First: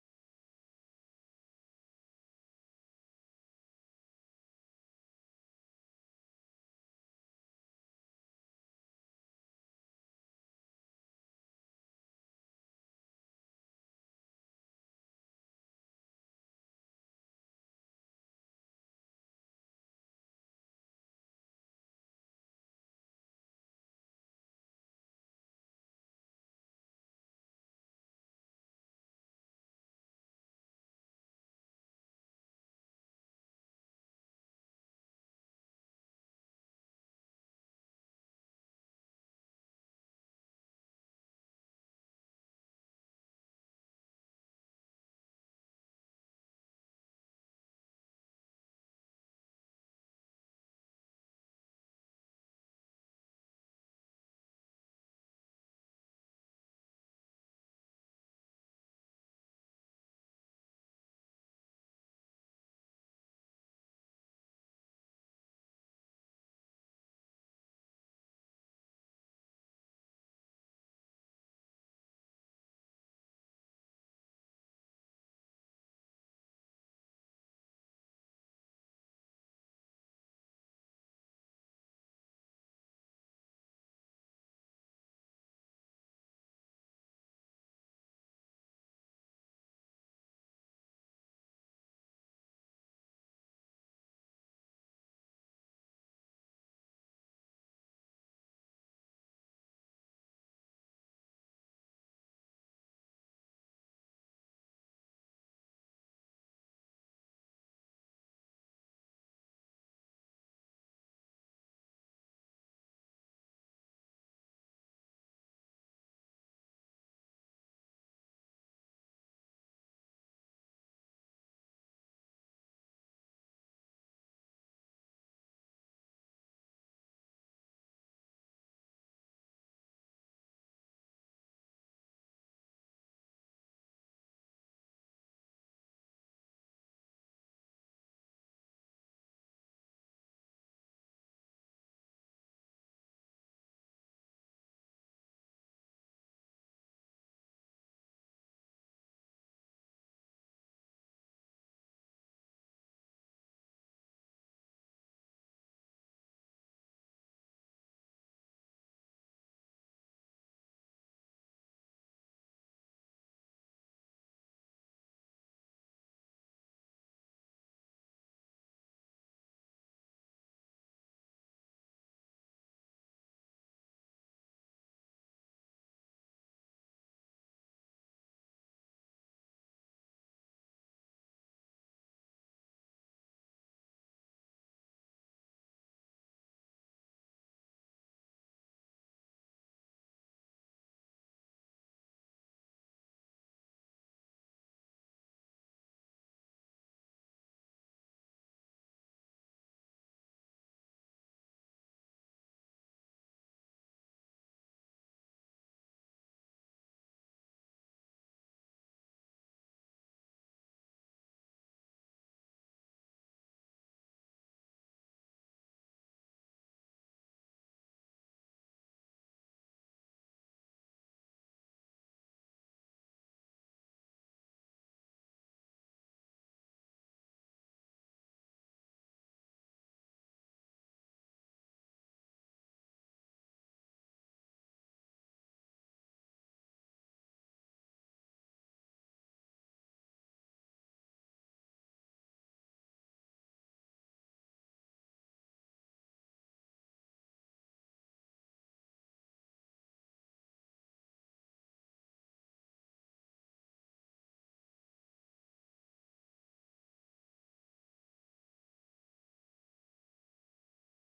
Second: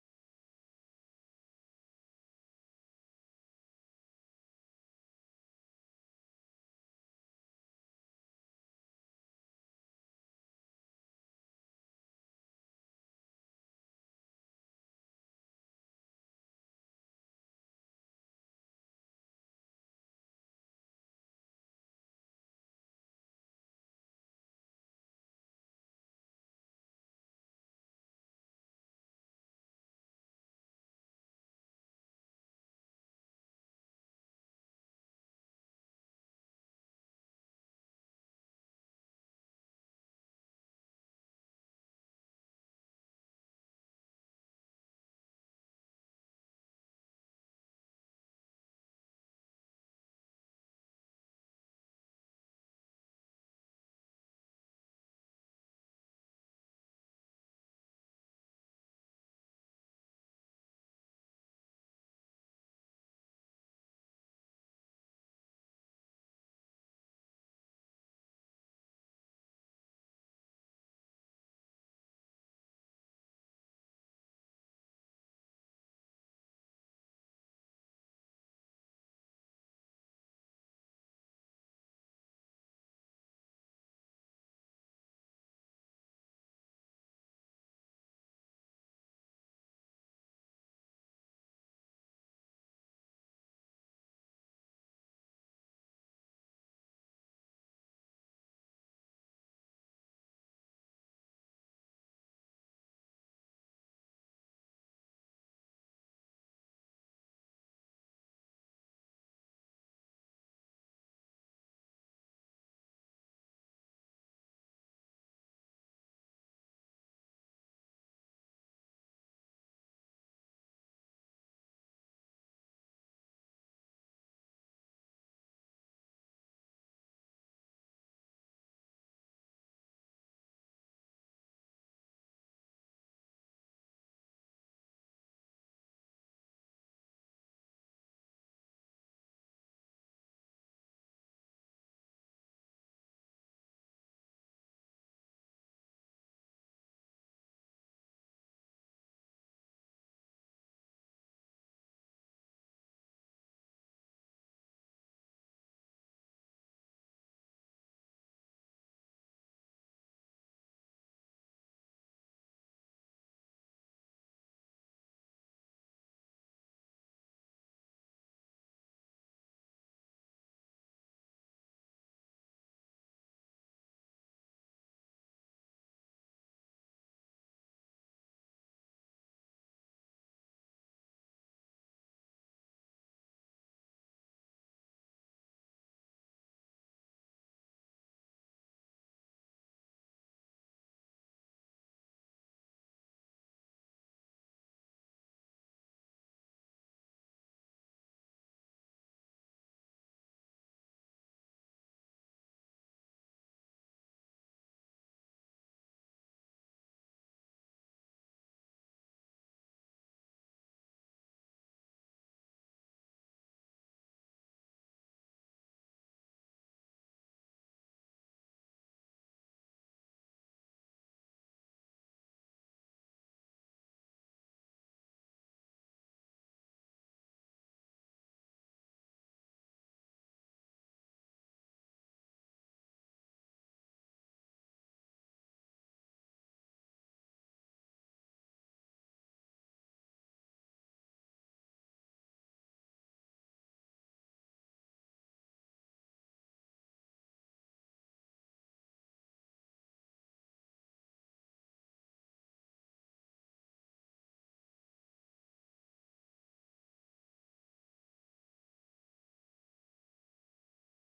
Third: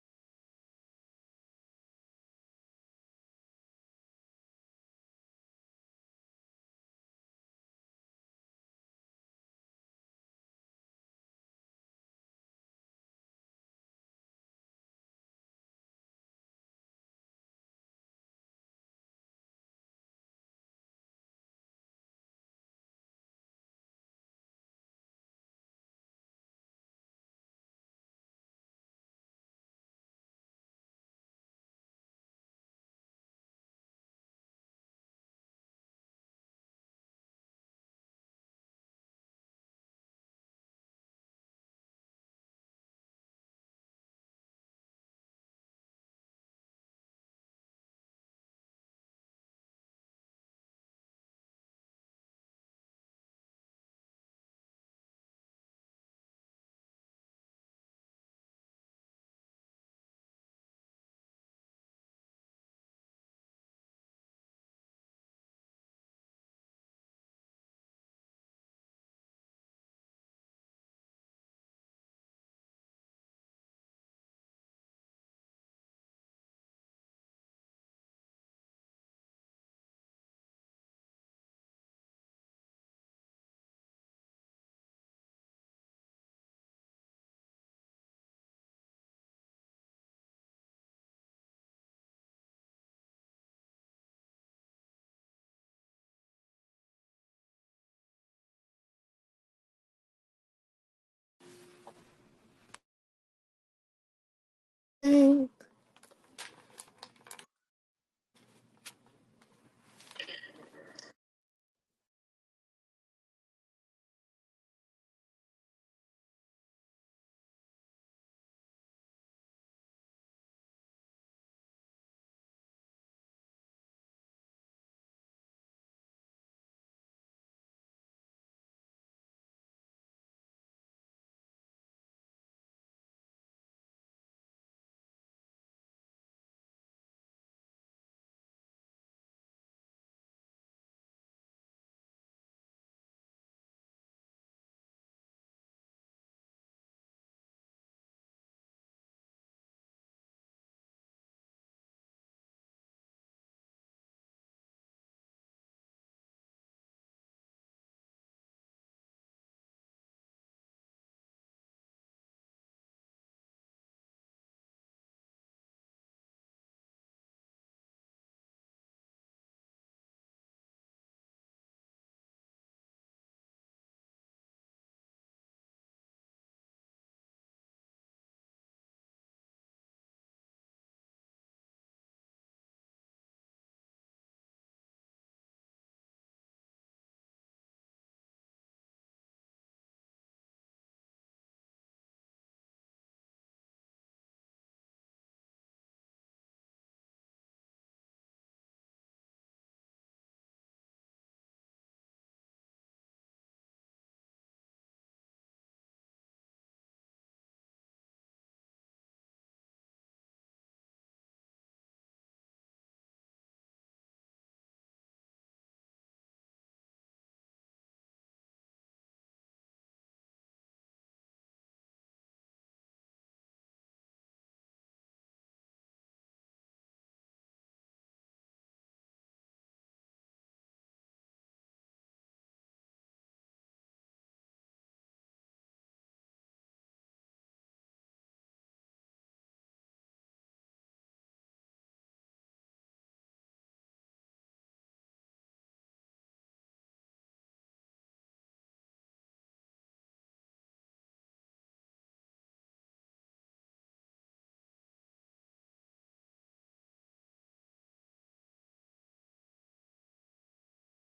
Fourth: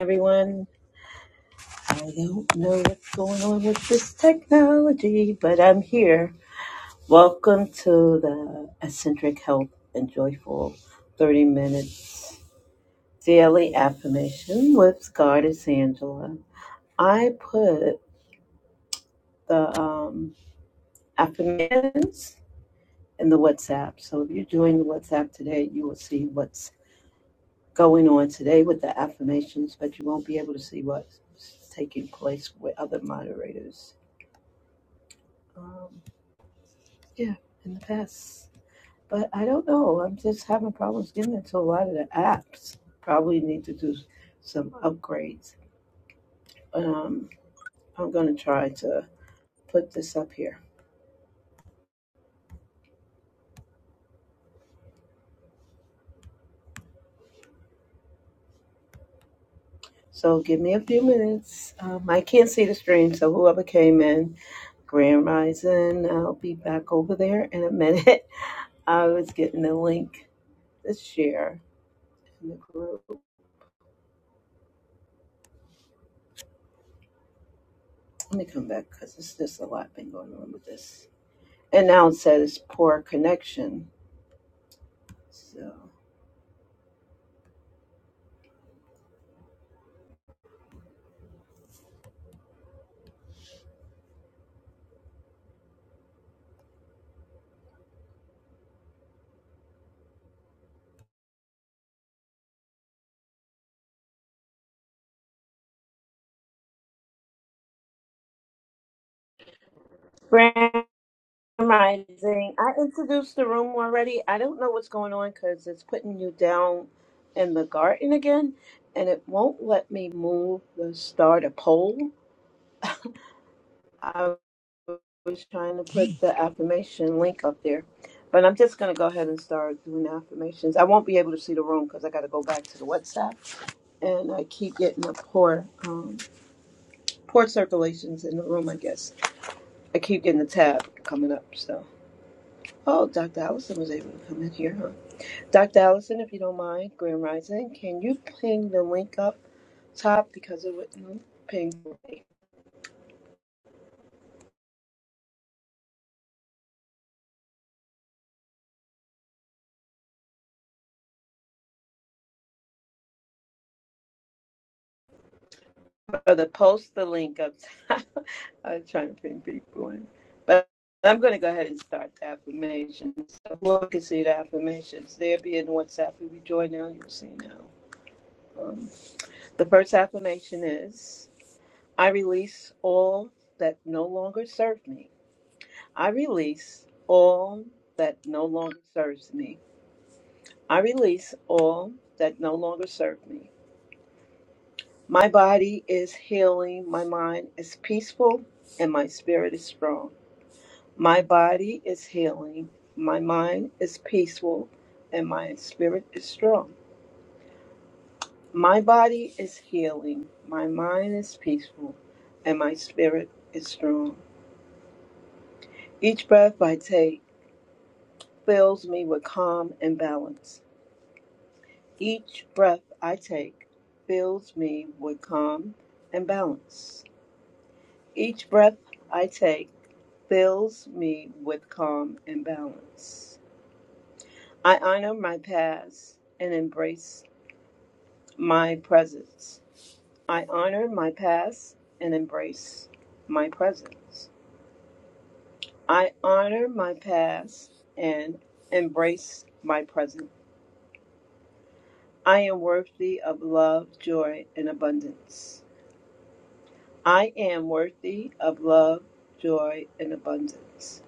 everyone. I don't know what's going on with this technology, but I'm here. Welcome to the Eccentric Health and Joyful 30 Minutes Daily Affirmation with Goddess Angela. I put the um, affirmations in the WhatsApp. So if you're doing the WhatsApp today, you will see what's going on today with the affirmations, but you won't be able to see what's taking place with other moderators. Um, Yeah, in the past. But I don't know. I'm just having problems getting into a lot of the apps. Probably need to do some upgrades. Um, I'm going to try to put this up here. So give me a few minutes. Um, I can't see the stream, so whoever came in, Grand Rising, I'll be back over there in a minute. I was getting the link to share in the group. Let me come back because it's just a lot been going on with this. And now it says poor connection. So. Mm. Grand Rising. I introduced the room already. I don't know what's going on because it's putting you down in the garden again, and it won't let me move the start a poll. I was trying to put the affirmation link up there, but I'm just going to go ahead and start doing the affirmations. I won't be able to see the room because I got to go back to the WhatsApp, and I keep getting a poor, um, poor circulations in the room. I guess I keep getting the tab coming up, so. Oh, Dr. Allison was able to come in here, huh? Dr. Allison, if you don't mind, Grand Rising, can you ping the link up top because it wouldn't ping me. Or the post the link up top. I was trying to ping people in. But I'm going to go ahead and start the affirmations. So we can see the affirmations. There be in WhatsApp. If you join now, you'll see now. Um, the first affirmation is I release all that no longer serve me. I release all that no longer serves me. I release all that no longer serve me. My body is healing, my mind is peaceful, and my spirit is strong. My body is healing, my mind is peaceful, and my spirit is strong. My body is healing, my mind is peaceful, and my spirit is strong. Each breath I take fills me with calm and balance. Each breath I take fills me with calm and balance. Each breath I take fills me with calm and balance. I honor my past and embrace my presence. I honor my past and embrace my presence. I honor my past and embrace my present. I am worthy of love, joy, and abundance. I am worthy of love, joy, and abundance.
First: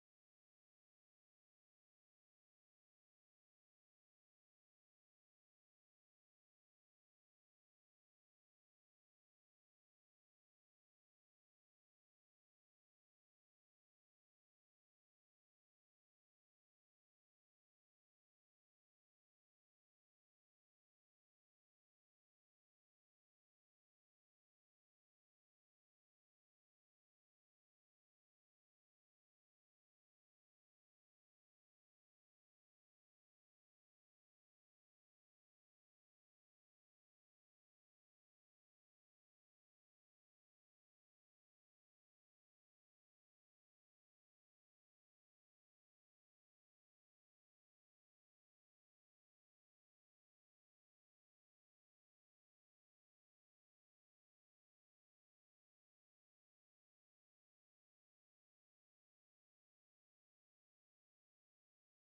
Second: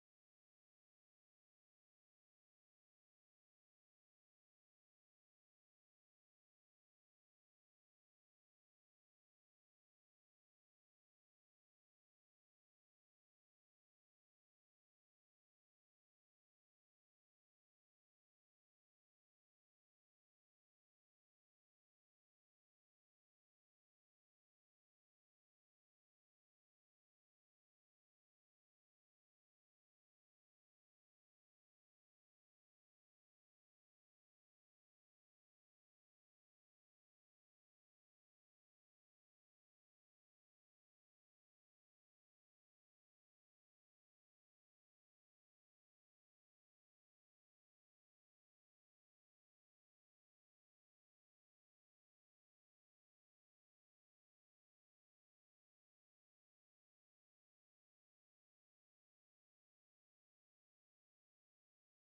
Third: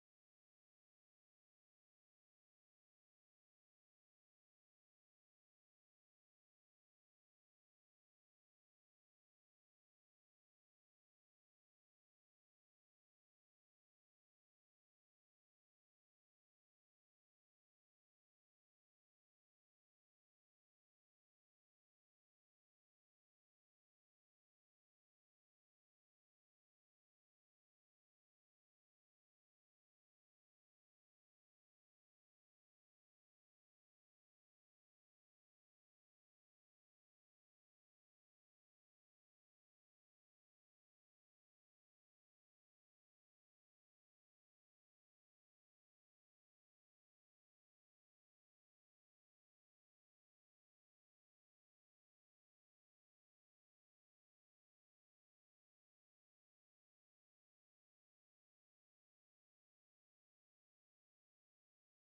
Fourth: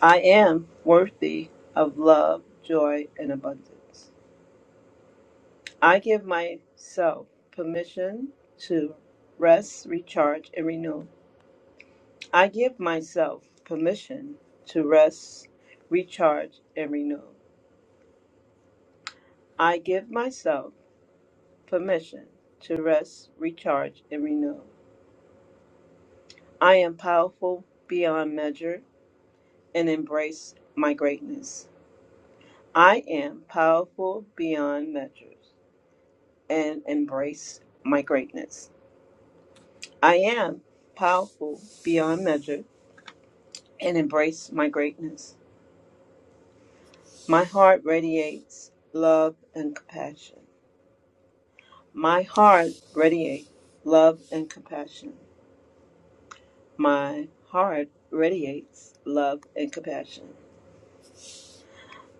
I am worthy of love, joy, and abundance. I give myself permission to rest, recharge, and renew. I give myself permission to rest, recharge, and renew. I give myself permission to rest, recharge, and renew. I am powerful beyond measure and embrace my greatness. I am powerful beyond measures and embrace my greatness. I am powerful beyond measure and embrace my greatness. My heart radiates love and compassion. My heart radiates love and compassion. My heart radiates love and compassion.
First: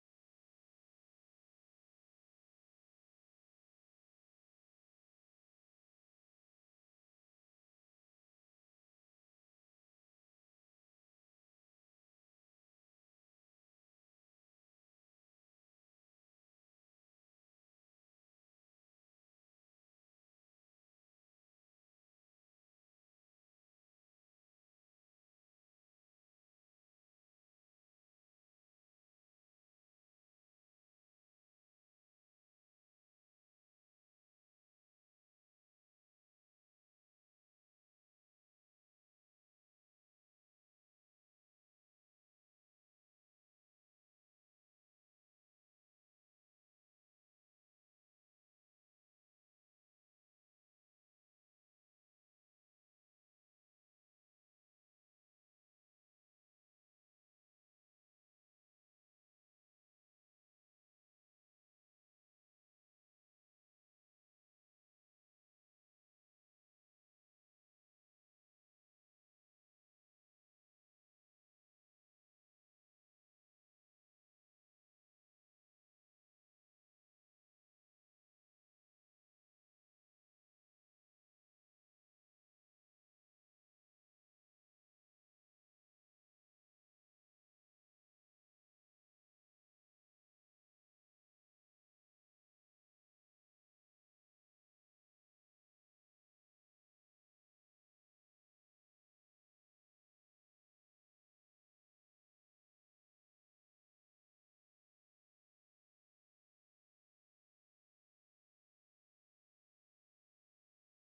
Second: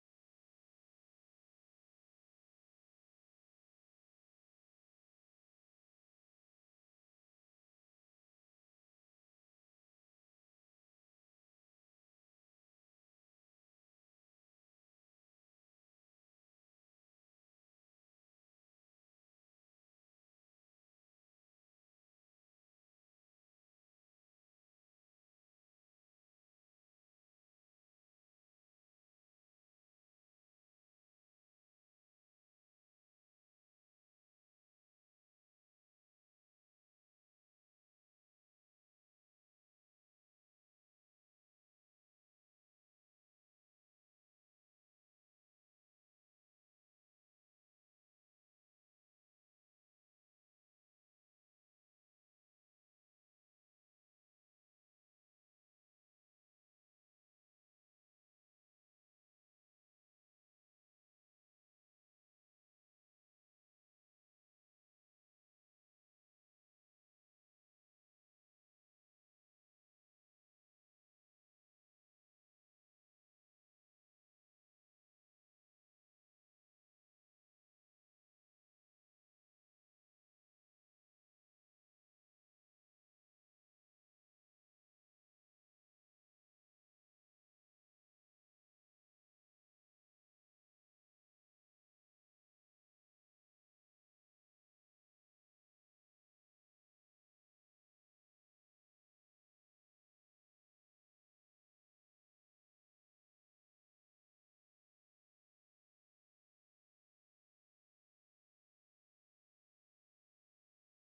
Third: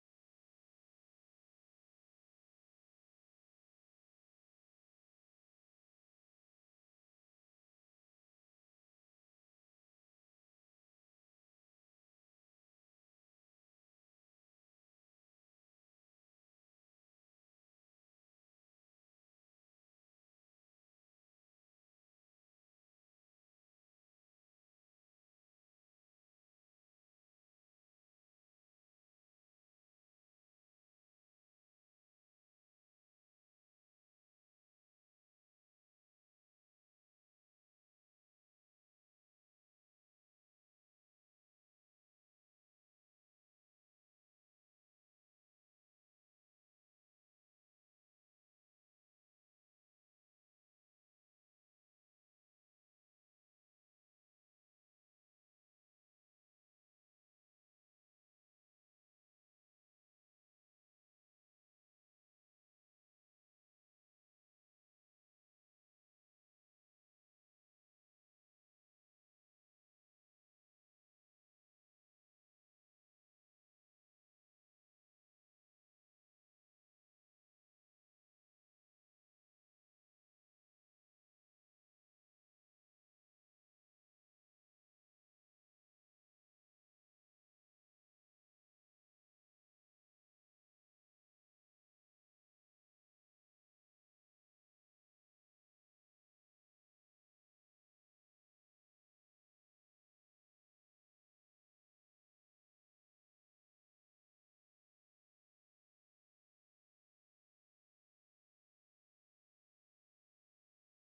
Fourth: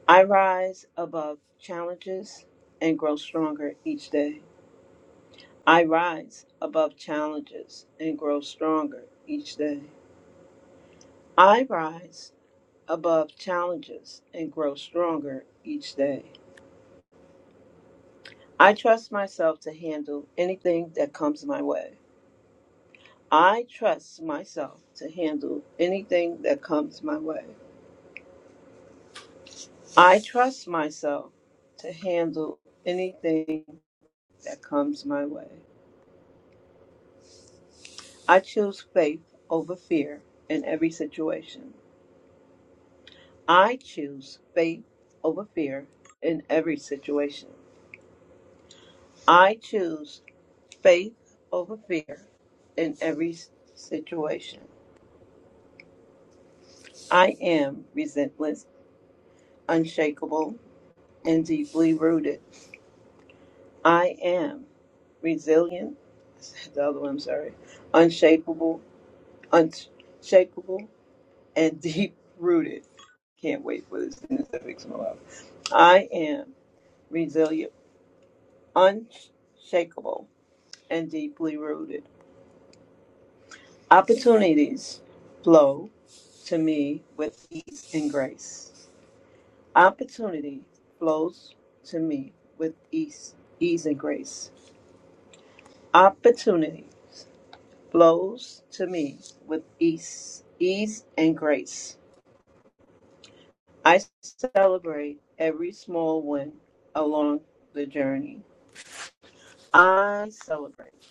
I rise above challenges and grow stronger each day. I rise above challenges and grow stronger each day. I rise above challenges and grow stronger each day. I trust myself to handle anything that comes my way. I trust myself to handle anything that comes my way. I trust myself to handle anything that comes my way. I choose faith over fear in every situation. I choose faith over fear in every situation. I choose faith over fear in every situation. I am relentless, unshakable, and deeply rooted. I am resilient, I said the other one, I'm sorry, unshakable, unshakable, and deep rooted. Can't wait for this sentence to fix my life. I am resilient, unshakable, and deeply rooted. Opportunities flow to me with ease and grace. Opportunity flows to me with ease, ease and grace. Opportunity flows to me with ease, ease and grace. I celebrate every small win along the journey. I celebrate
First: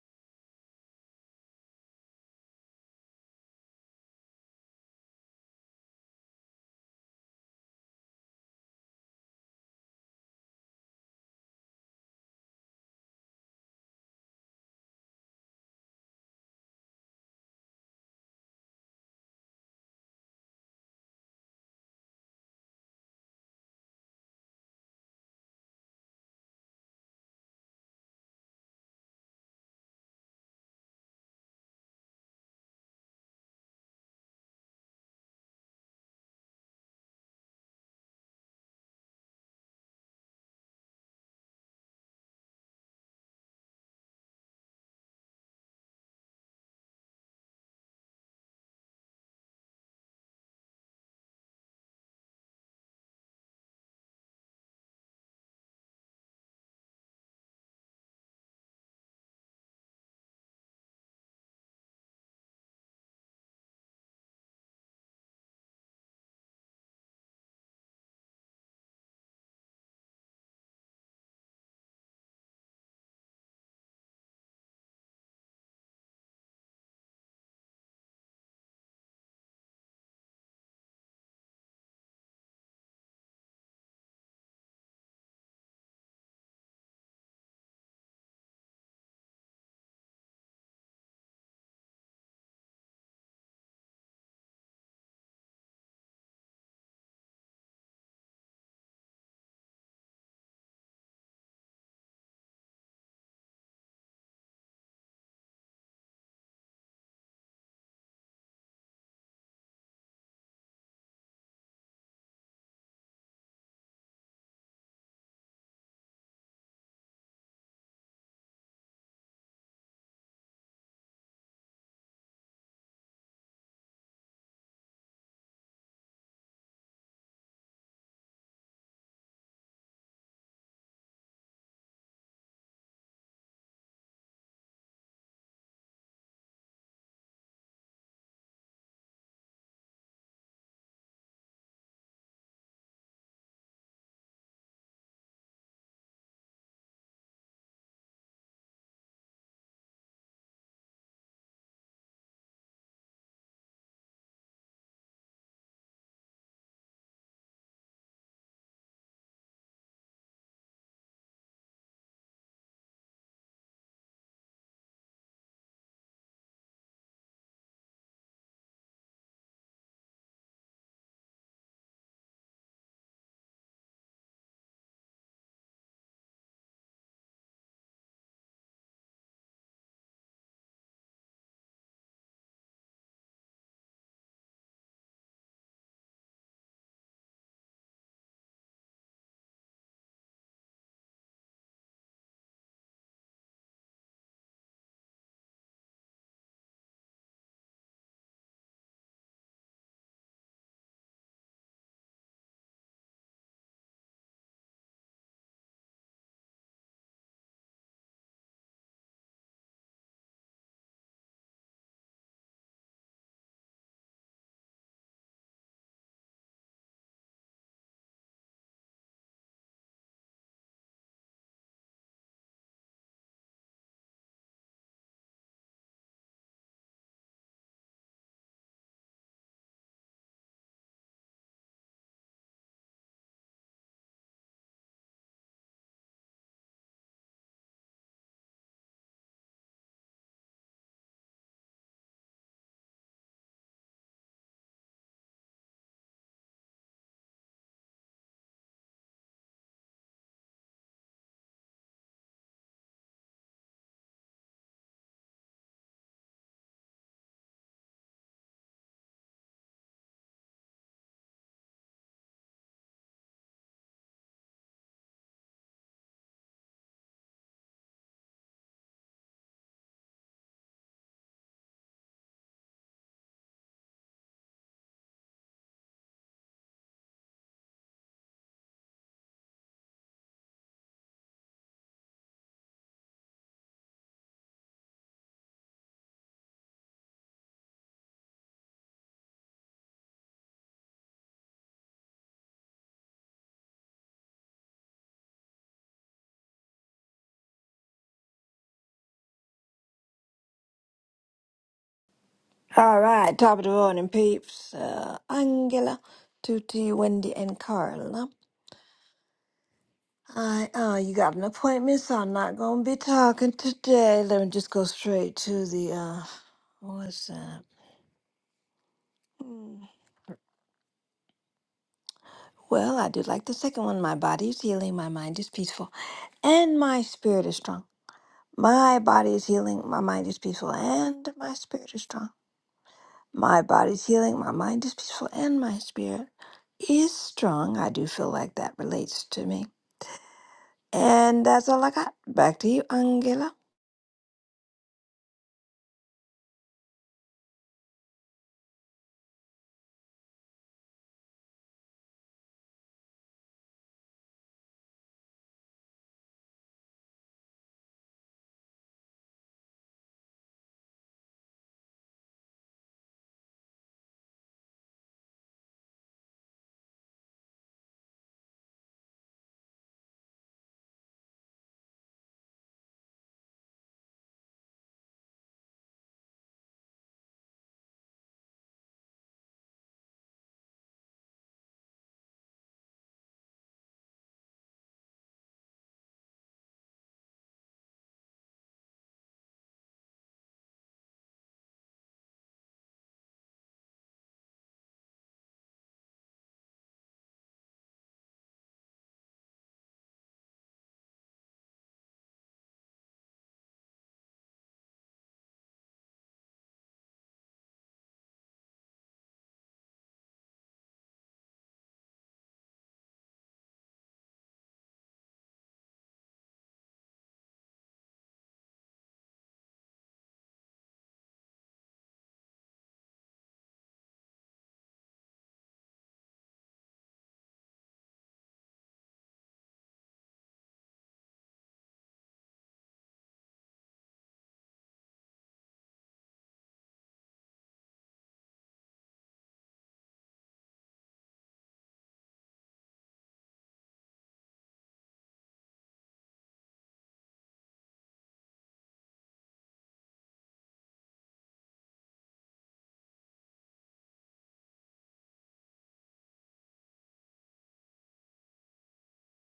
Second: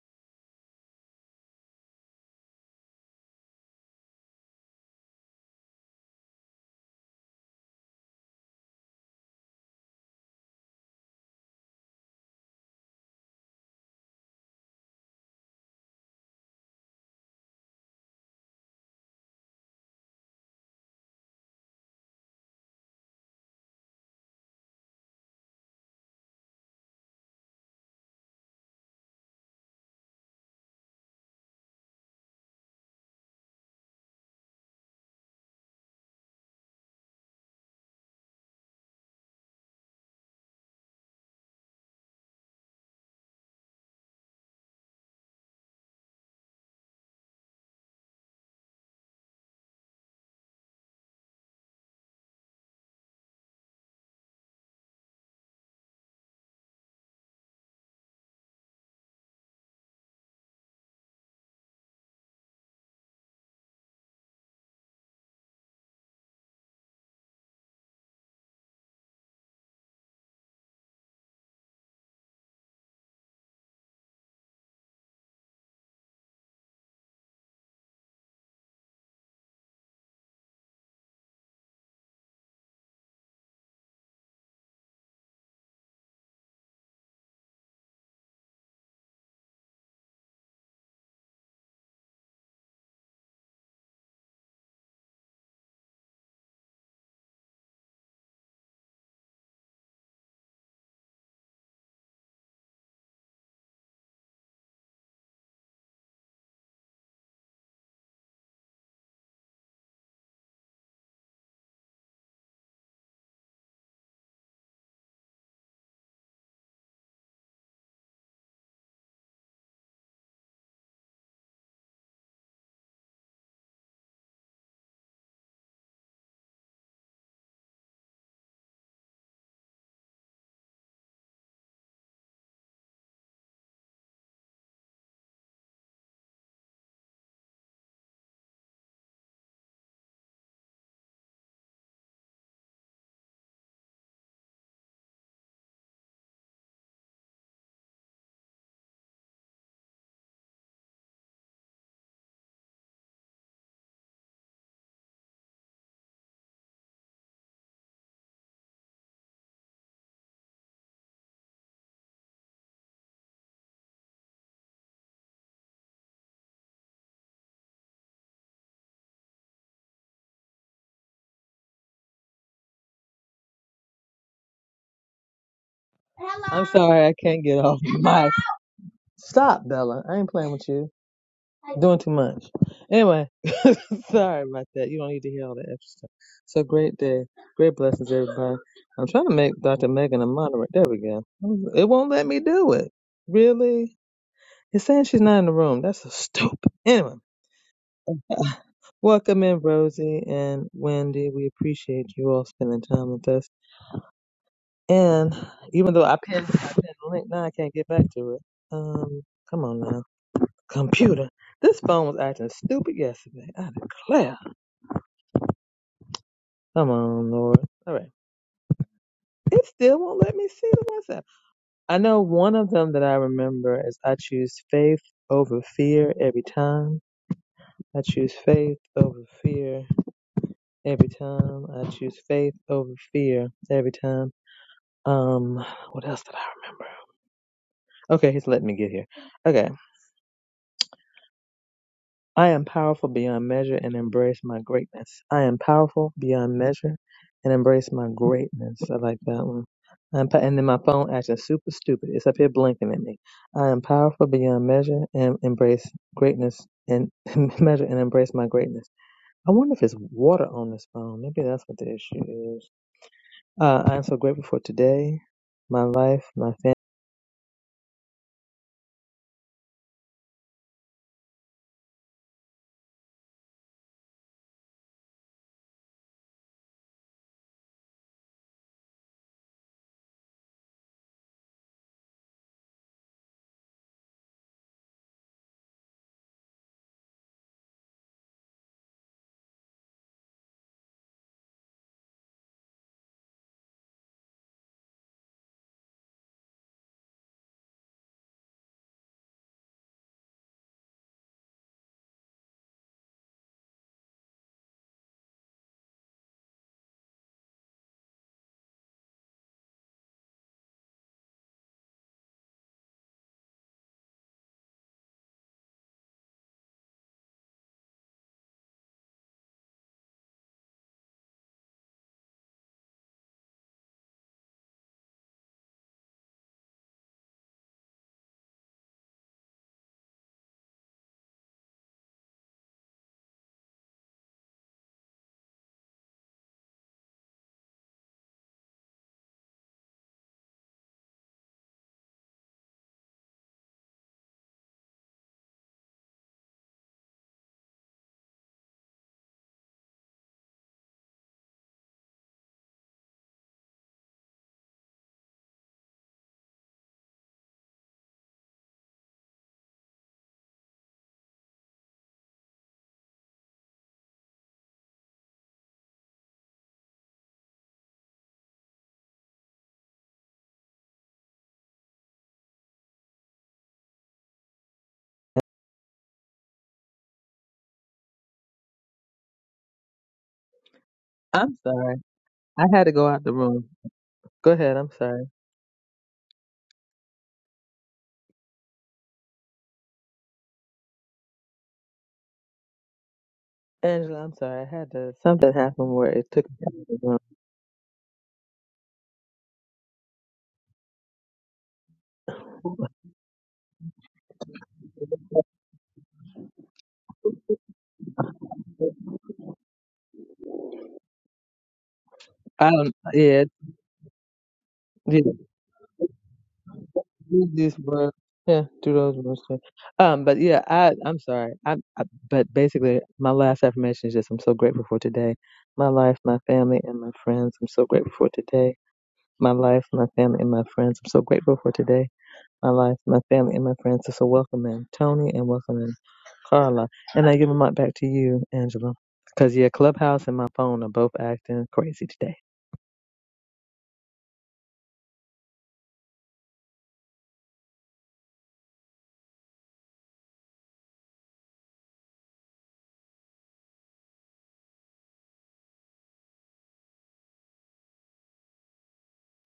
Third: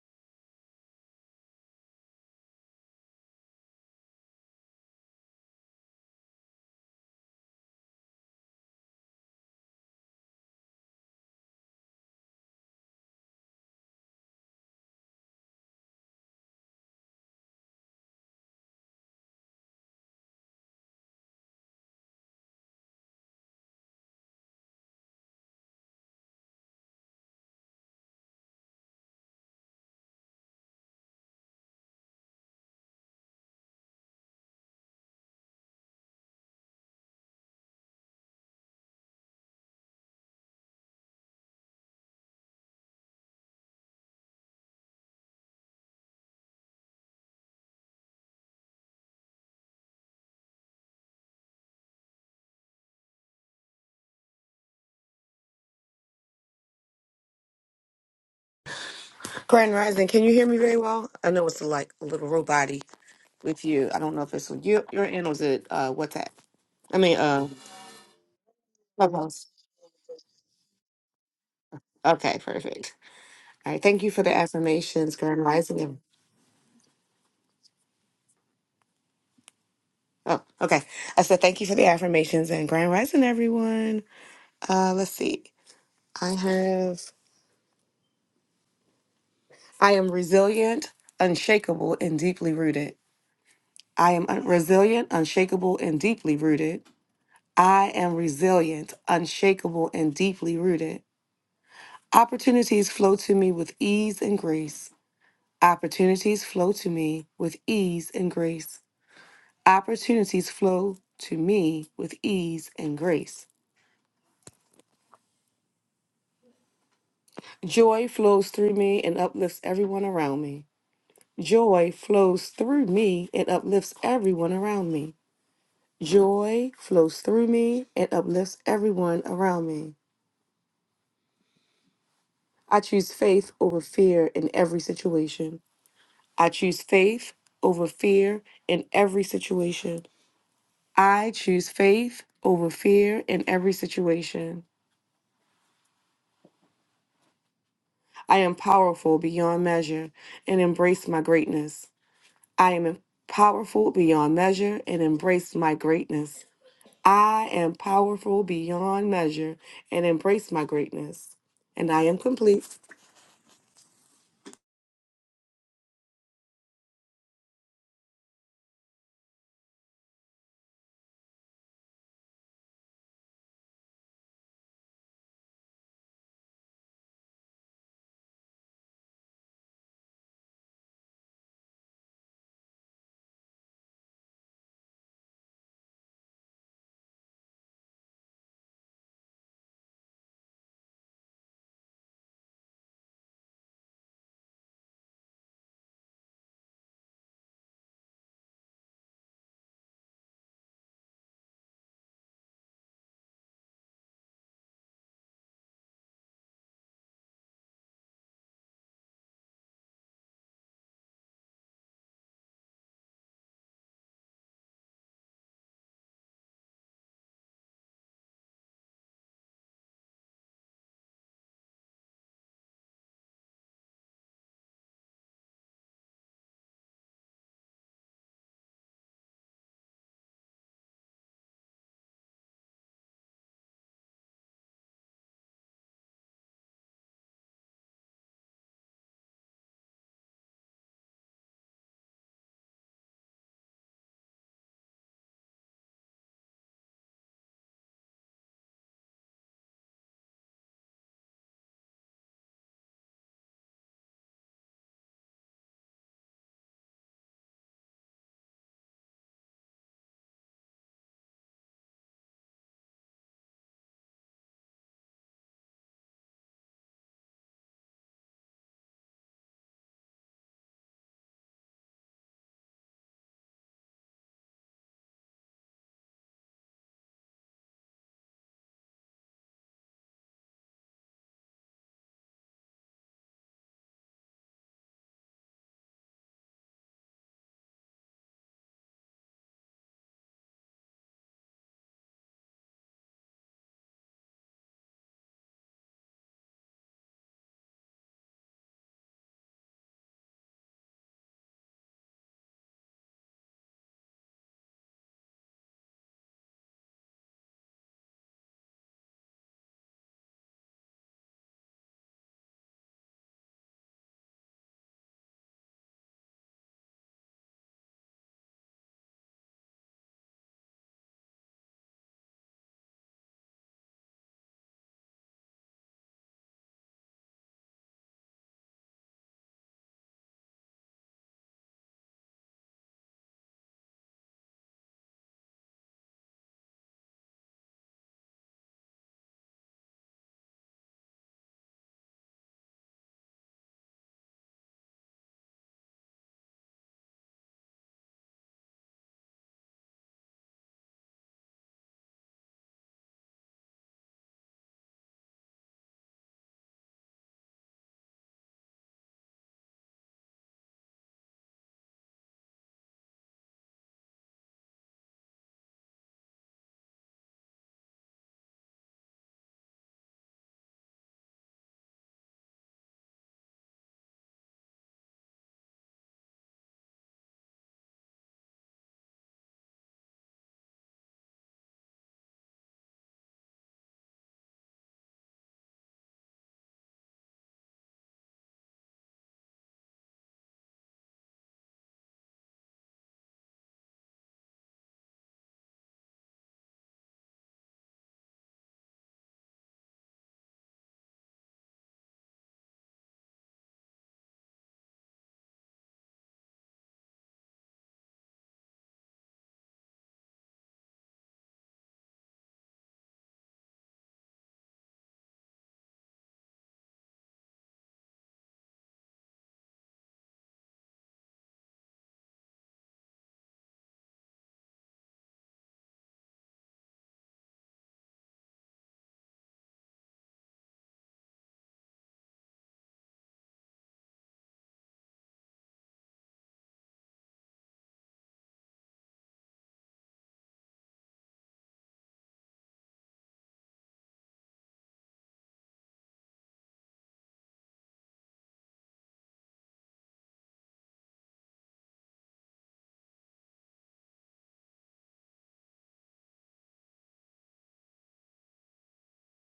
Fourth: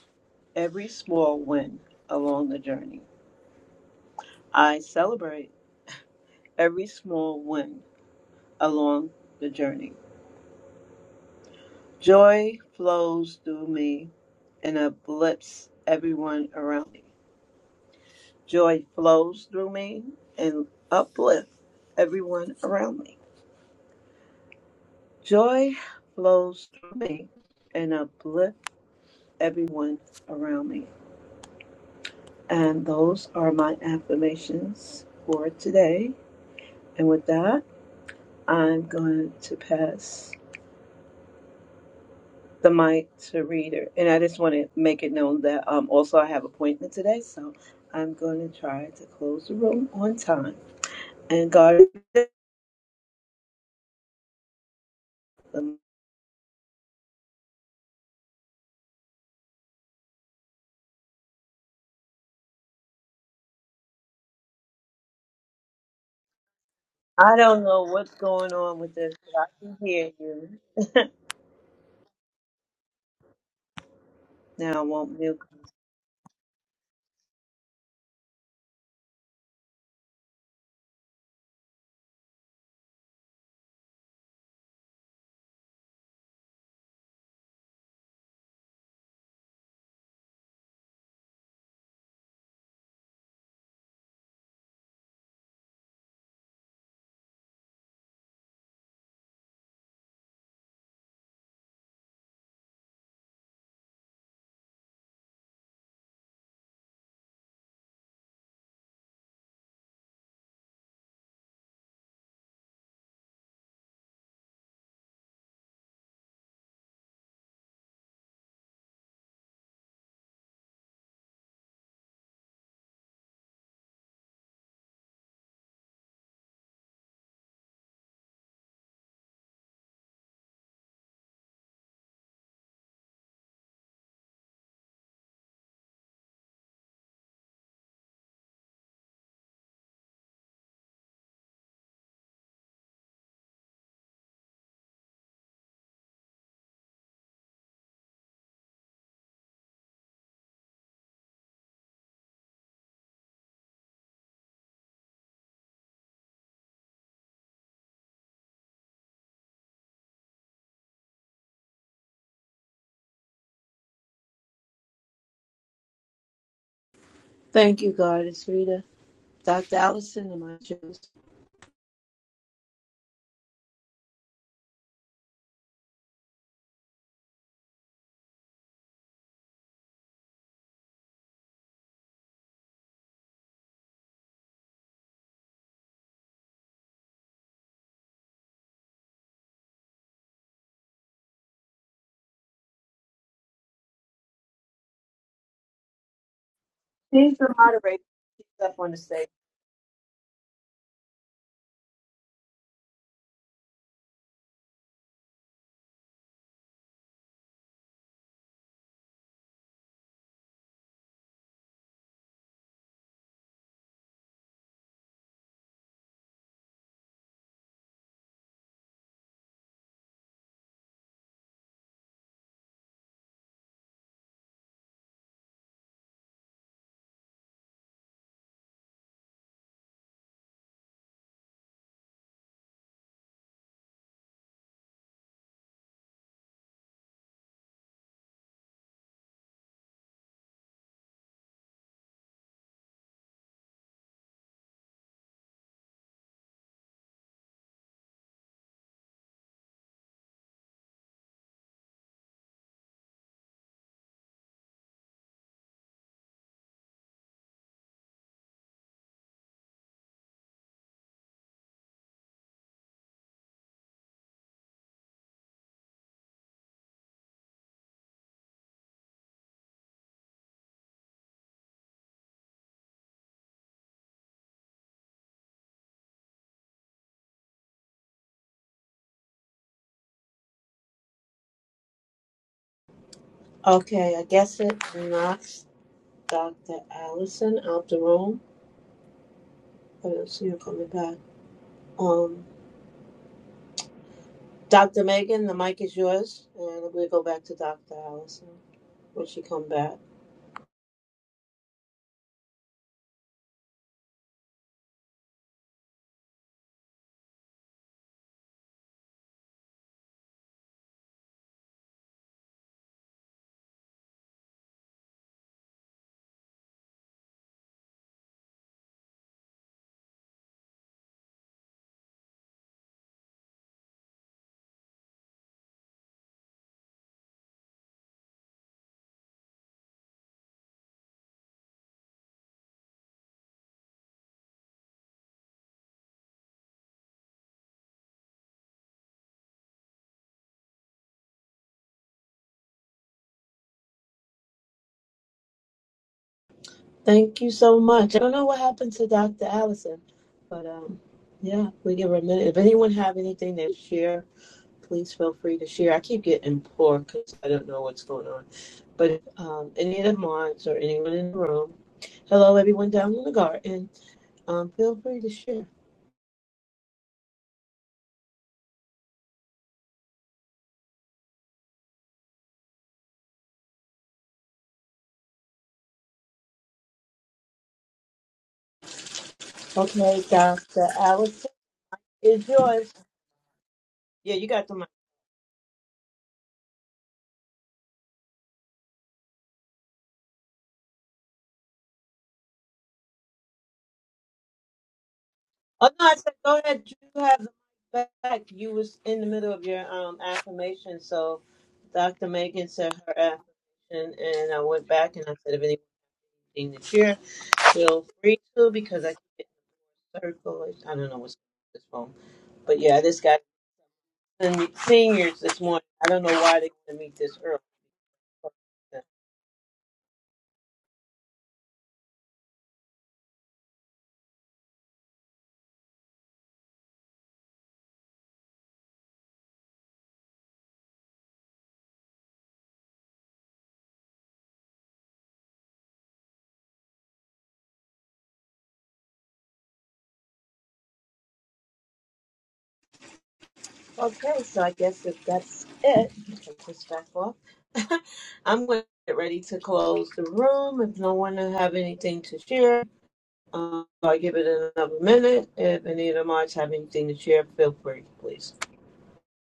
every small win along the journey. I celebrate every small win along the journey. Joy flows through me and uplifts everyone around me. Joy flows through me and uplifts everyone around me. Joy flows through me and uplifts everyone around me. And those are my affirmations for today. And with that, I'm going to pass the mic to Reader. And I just want to make it known that um, also I have an appointment today, so I'm going to try to close the room on time. And God, the Grand Rising, can you hear me very well? I know it's like a little roboty with you. I don't know if it's with you, your end or is it uh, WhatsApp? I mean, I uh, don't know what's going on with this, but I Clubhouse. can hear you. Okay, perfect. All right, thank you for the Now I affirmations, won't mute. Grand Rising. and- Oh, okay. I said thank you for the affirmations and Grand Rising, everyone. Uh, let's see. I have, I am resilient, unshakable, and deeply rooted. I am un- resilient, unshakable, and deeply rooted. I am resilient, unshakable, and deeply rooted. Opportunities flow to me with ease and grace. Opportunities flow to me with ease and grace. Opportunities flow to me with ease and grace. Joy flows through me and uplifts everyone around me. Joy flows through me and uplifts everyone around me. Joy flows through me and uplifts everyone around me. I choose faith over fear in every situation. I choose faith over fear in every situation. I choose faith over fear in every situation. I am powerful beyond measure and embrace my greatness. I am powerful beyond measure and embrace my greatness. I am powerful beyond measure and embrace my greatness. And I am complete. Thank you, God. It's Rita. Dr. Allison and my juice. I'm sorry I can't get off my mic. stop, Bella. I ain't playing with you. Doing too much. Anyway, sorry about that. You don't need to hear all that extra stuff. So great day. Great blessings, everybody. I'm trying to make Dr. Megan a moderate. There we go. It won't let me do it. Really? It's saying she's not in the room. That's so stupid. Anyway, She's the moderator. She's up on the stage. welcome in, Rosie and Wendy. We appreciate you all spending time with us. And even though I pinned, I pinned the link, now I can't get back to it. Um, come on now. Computer, this phone was acting stupid yesterday. I declare. Come on, Lord. All right. It still won't let me see the WhatsApp. I know one of them that I remember is I choose faith over fear every time. I choose faith over fear every time. I choose faith over fear every time. Um, what else did I remember? Okay, he's letting me get here. Okay. I am powerful beyond measure and embrace my greatness. I am powerful beyond measure and embrace my greatness. I like that one. I'm pa- and then my phone acting super stupid. It's up here blinking at me. I am powerful beyond measure and embrace greatness and measure and embrace my greatness. I wonder if it's water on this phone. Maybe that's what the issue is. Uh, I am so grateful for today, my life, my family. Okay, I guess it knocks Dr. Allison out the room. I don't see her coming back. Um, Dr. Megan, the mic is yours, and we'll go back to Dr. Allison when she come back. All right, top of the morning, peeps. Uh, Angela, Tutti, Wendy, and Carla. I, uh, you got an appointment, so I'm not gonna be talking today. Let me just go straight to the, uh, what's that? Hmm. Well, I do like the second one. My body is healing, my mind is peaceful, and my spirit is strong. My body is healing, my mind is peaceful, and my spirit is strong. My body's healing, my mind is peaceful, and my spirit is strong. I do feel like that relates to me. And that's all I got. Back to you, Angela. Thank you so much. I don't know what happened to Dr. Allison, but um, yeah, we give her a minute. If anyone have anything to share, please feel free to share. I keep getting poor because I don't know what's going on. But um, any of the mods or anyone in the room, hello everyone down in the garden. Um, feel free to share. Okay, Dr. Allison I'm sorry. is I had to yours. go out the room. Yeah, you Go got ahead. the I'm sorry. Angela, I'm sorry. I had to, something Oh happened no, where I it said took me. go out ahead. of the room. You have the mic back. You was in the middle of your um affirmation, so Dr. Megan said her affirmation, and I went back and I said if anything to share, feel free to because I keep getting circle. I don't know what's on this phone, I but don't. yeah, this guy Yeah, sending me yeah. seniors this morning. I don't know why they are going to meet this Use early. these words. Yeah, do those words. Too. Um, but yeah, I I'm sorry. I, I but basically, my last affirmation is just I'm so grateful for today, my life, my family, and my friends. I'm so grateful for today, my life, my family, and my friends. I'm so grateful for today. my life, my family, and my friends. So, so welcome in Tony and welcome in Carla. And I give them up back to you, Angela. Because, yeah, Clubhouse and my phone are both acting crazy today. Okay, so I guess if that's it, you can push back off. I'm going to get ready to close the room. If no one have anything to share, um, I'll give it another minute. If any of the mods have anything to share, feel free, please.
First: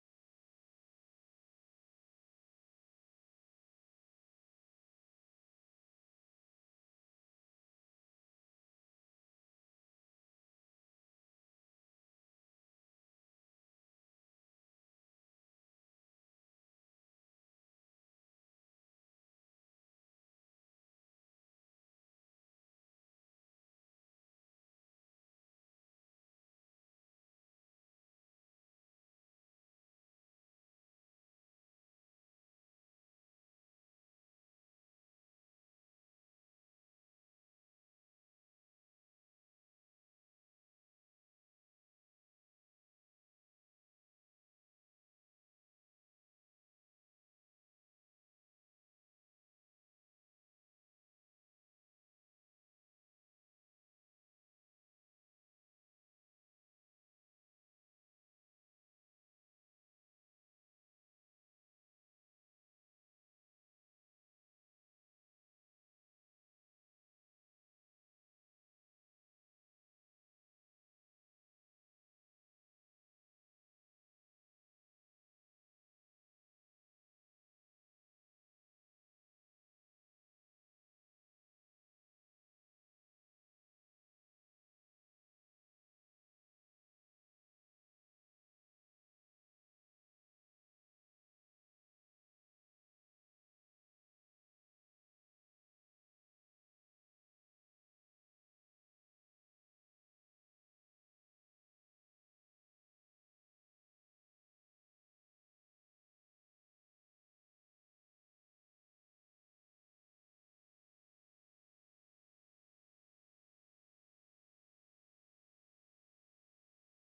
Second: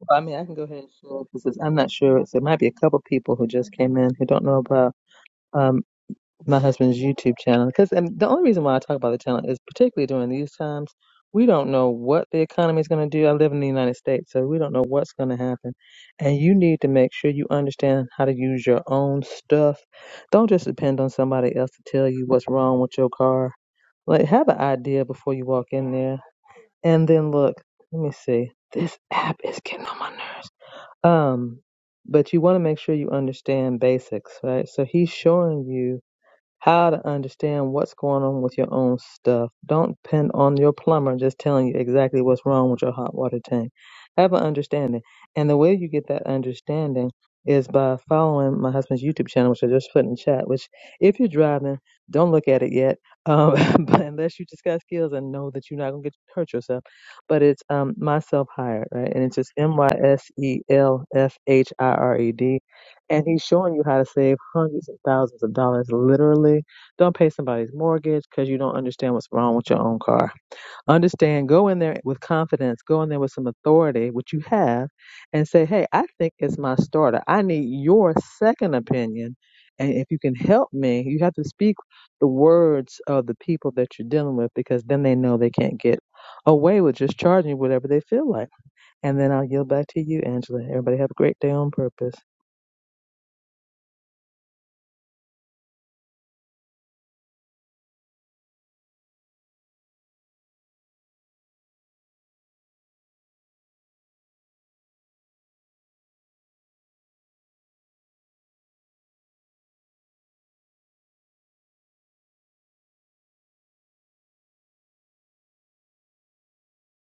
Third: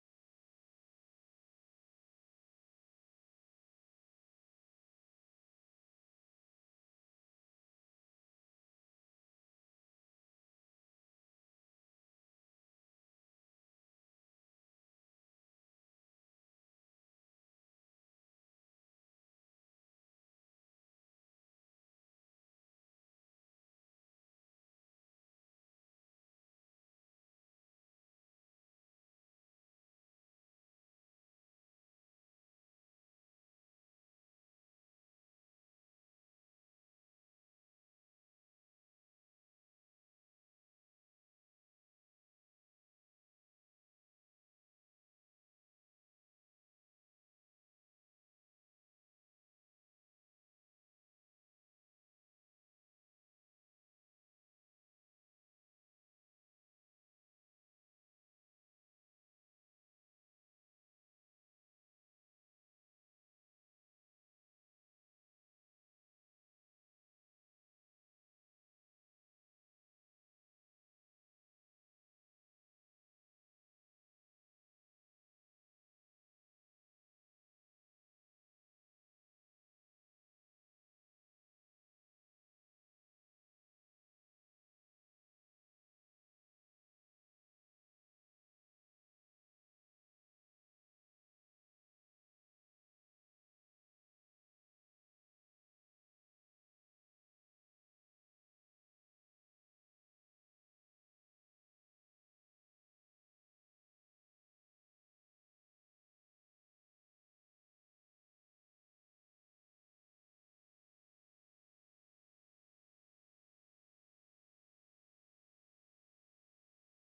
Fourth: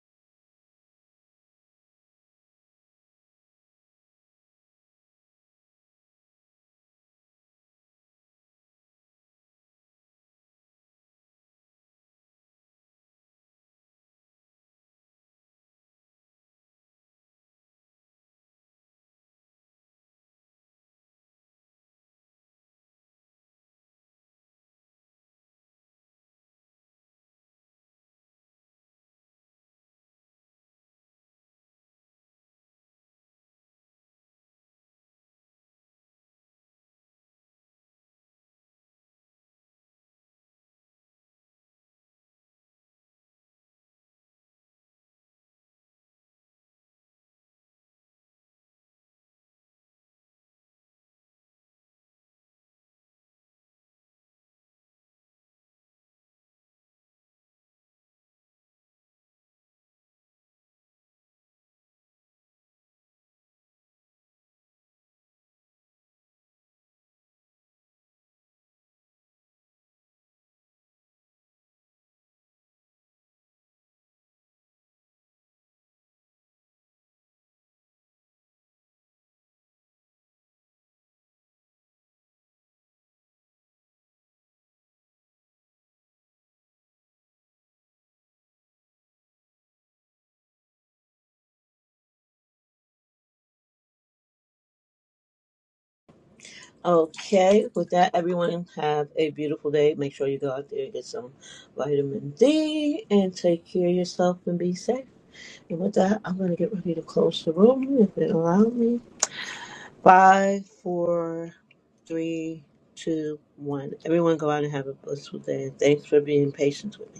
Well, I mean, I can go ahead and share because I'm not sure. So it might be a couple people who just came in who don't know about. um, my husband's YouTube channel because and the only reason why I talk about the channel is particularly during these times we don't know what the economy is going to do. I live in the United States, so we don't know what's going to happen. And you need to make sure you understand how to use your own stuff. Don't just depend on somebody else to tell you what's wrong with your car. Like have an idea before you walk in there. And then look, let me see. This app is getting on my nerves. Um, but you want to make sure you understand basics, right? So he's showing you how to understand what's going on with your own stuff. Don't depend on your plumber just telling you exactly what's wrong with your hot water tank. Have an understanding. And the way you get that understanding is by following my husband's YouTube channel, which I just put in chat, which if you're driving, don't look at it yet. Um, but unless you just got skills and know that you're not gonna get hurt yourself. But it's um myself hired, right? And it's just M Y S E L F H I R E D and he's showing you how to save hundreds and thousands of dollars literally don't pay somebody's mortgage because you don't understand what's wrong with your own car understand go in there with confidence go in there with some authority which you have and say hey i think it's my starter i need your second opinion and if you can help me you have to speak the words of the people that you're dealing with because then they know they can't get away with just charging you whatever they feel like and then i'll yield back to you angela everybody have a great day on purpose Okay, with that, everyone have a beautiful day. Make sure you go out there and get some vitamin D and take care of yourself and be safe. And with that, I'm going to get ready to close the room if it allows me. Five, four, three, two, one. Everyone go out and have a blissful day. And thanks for being patient with me.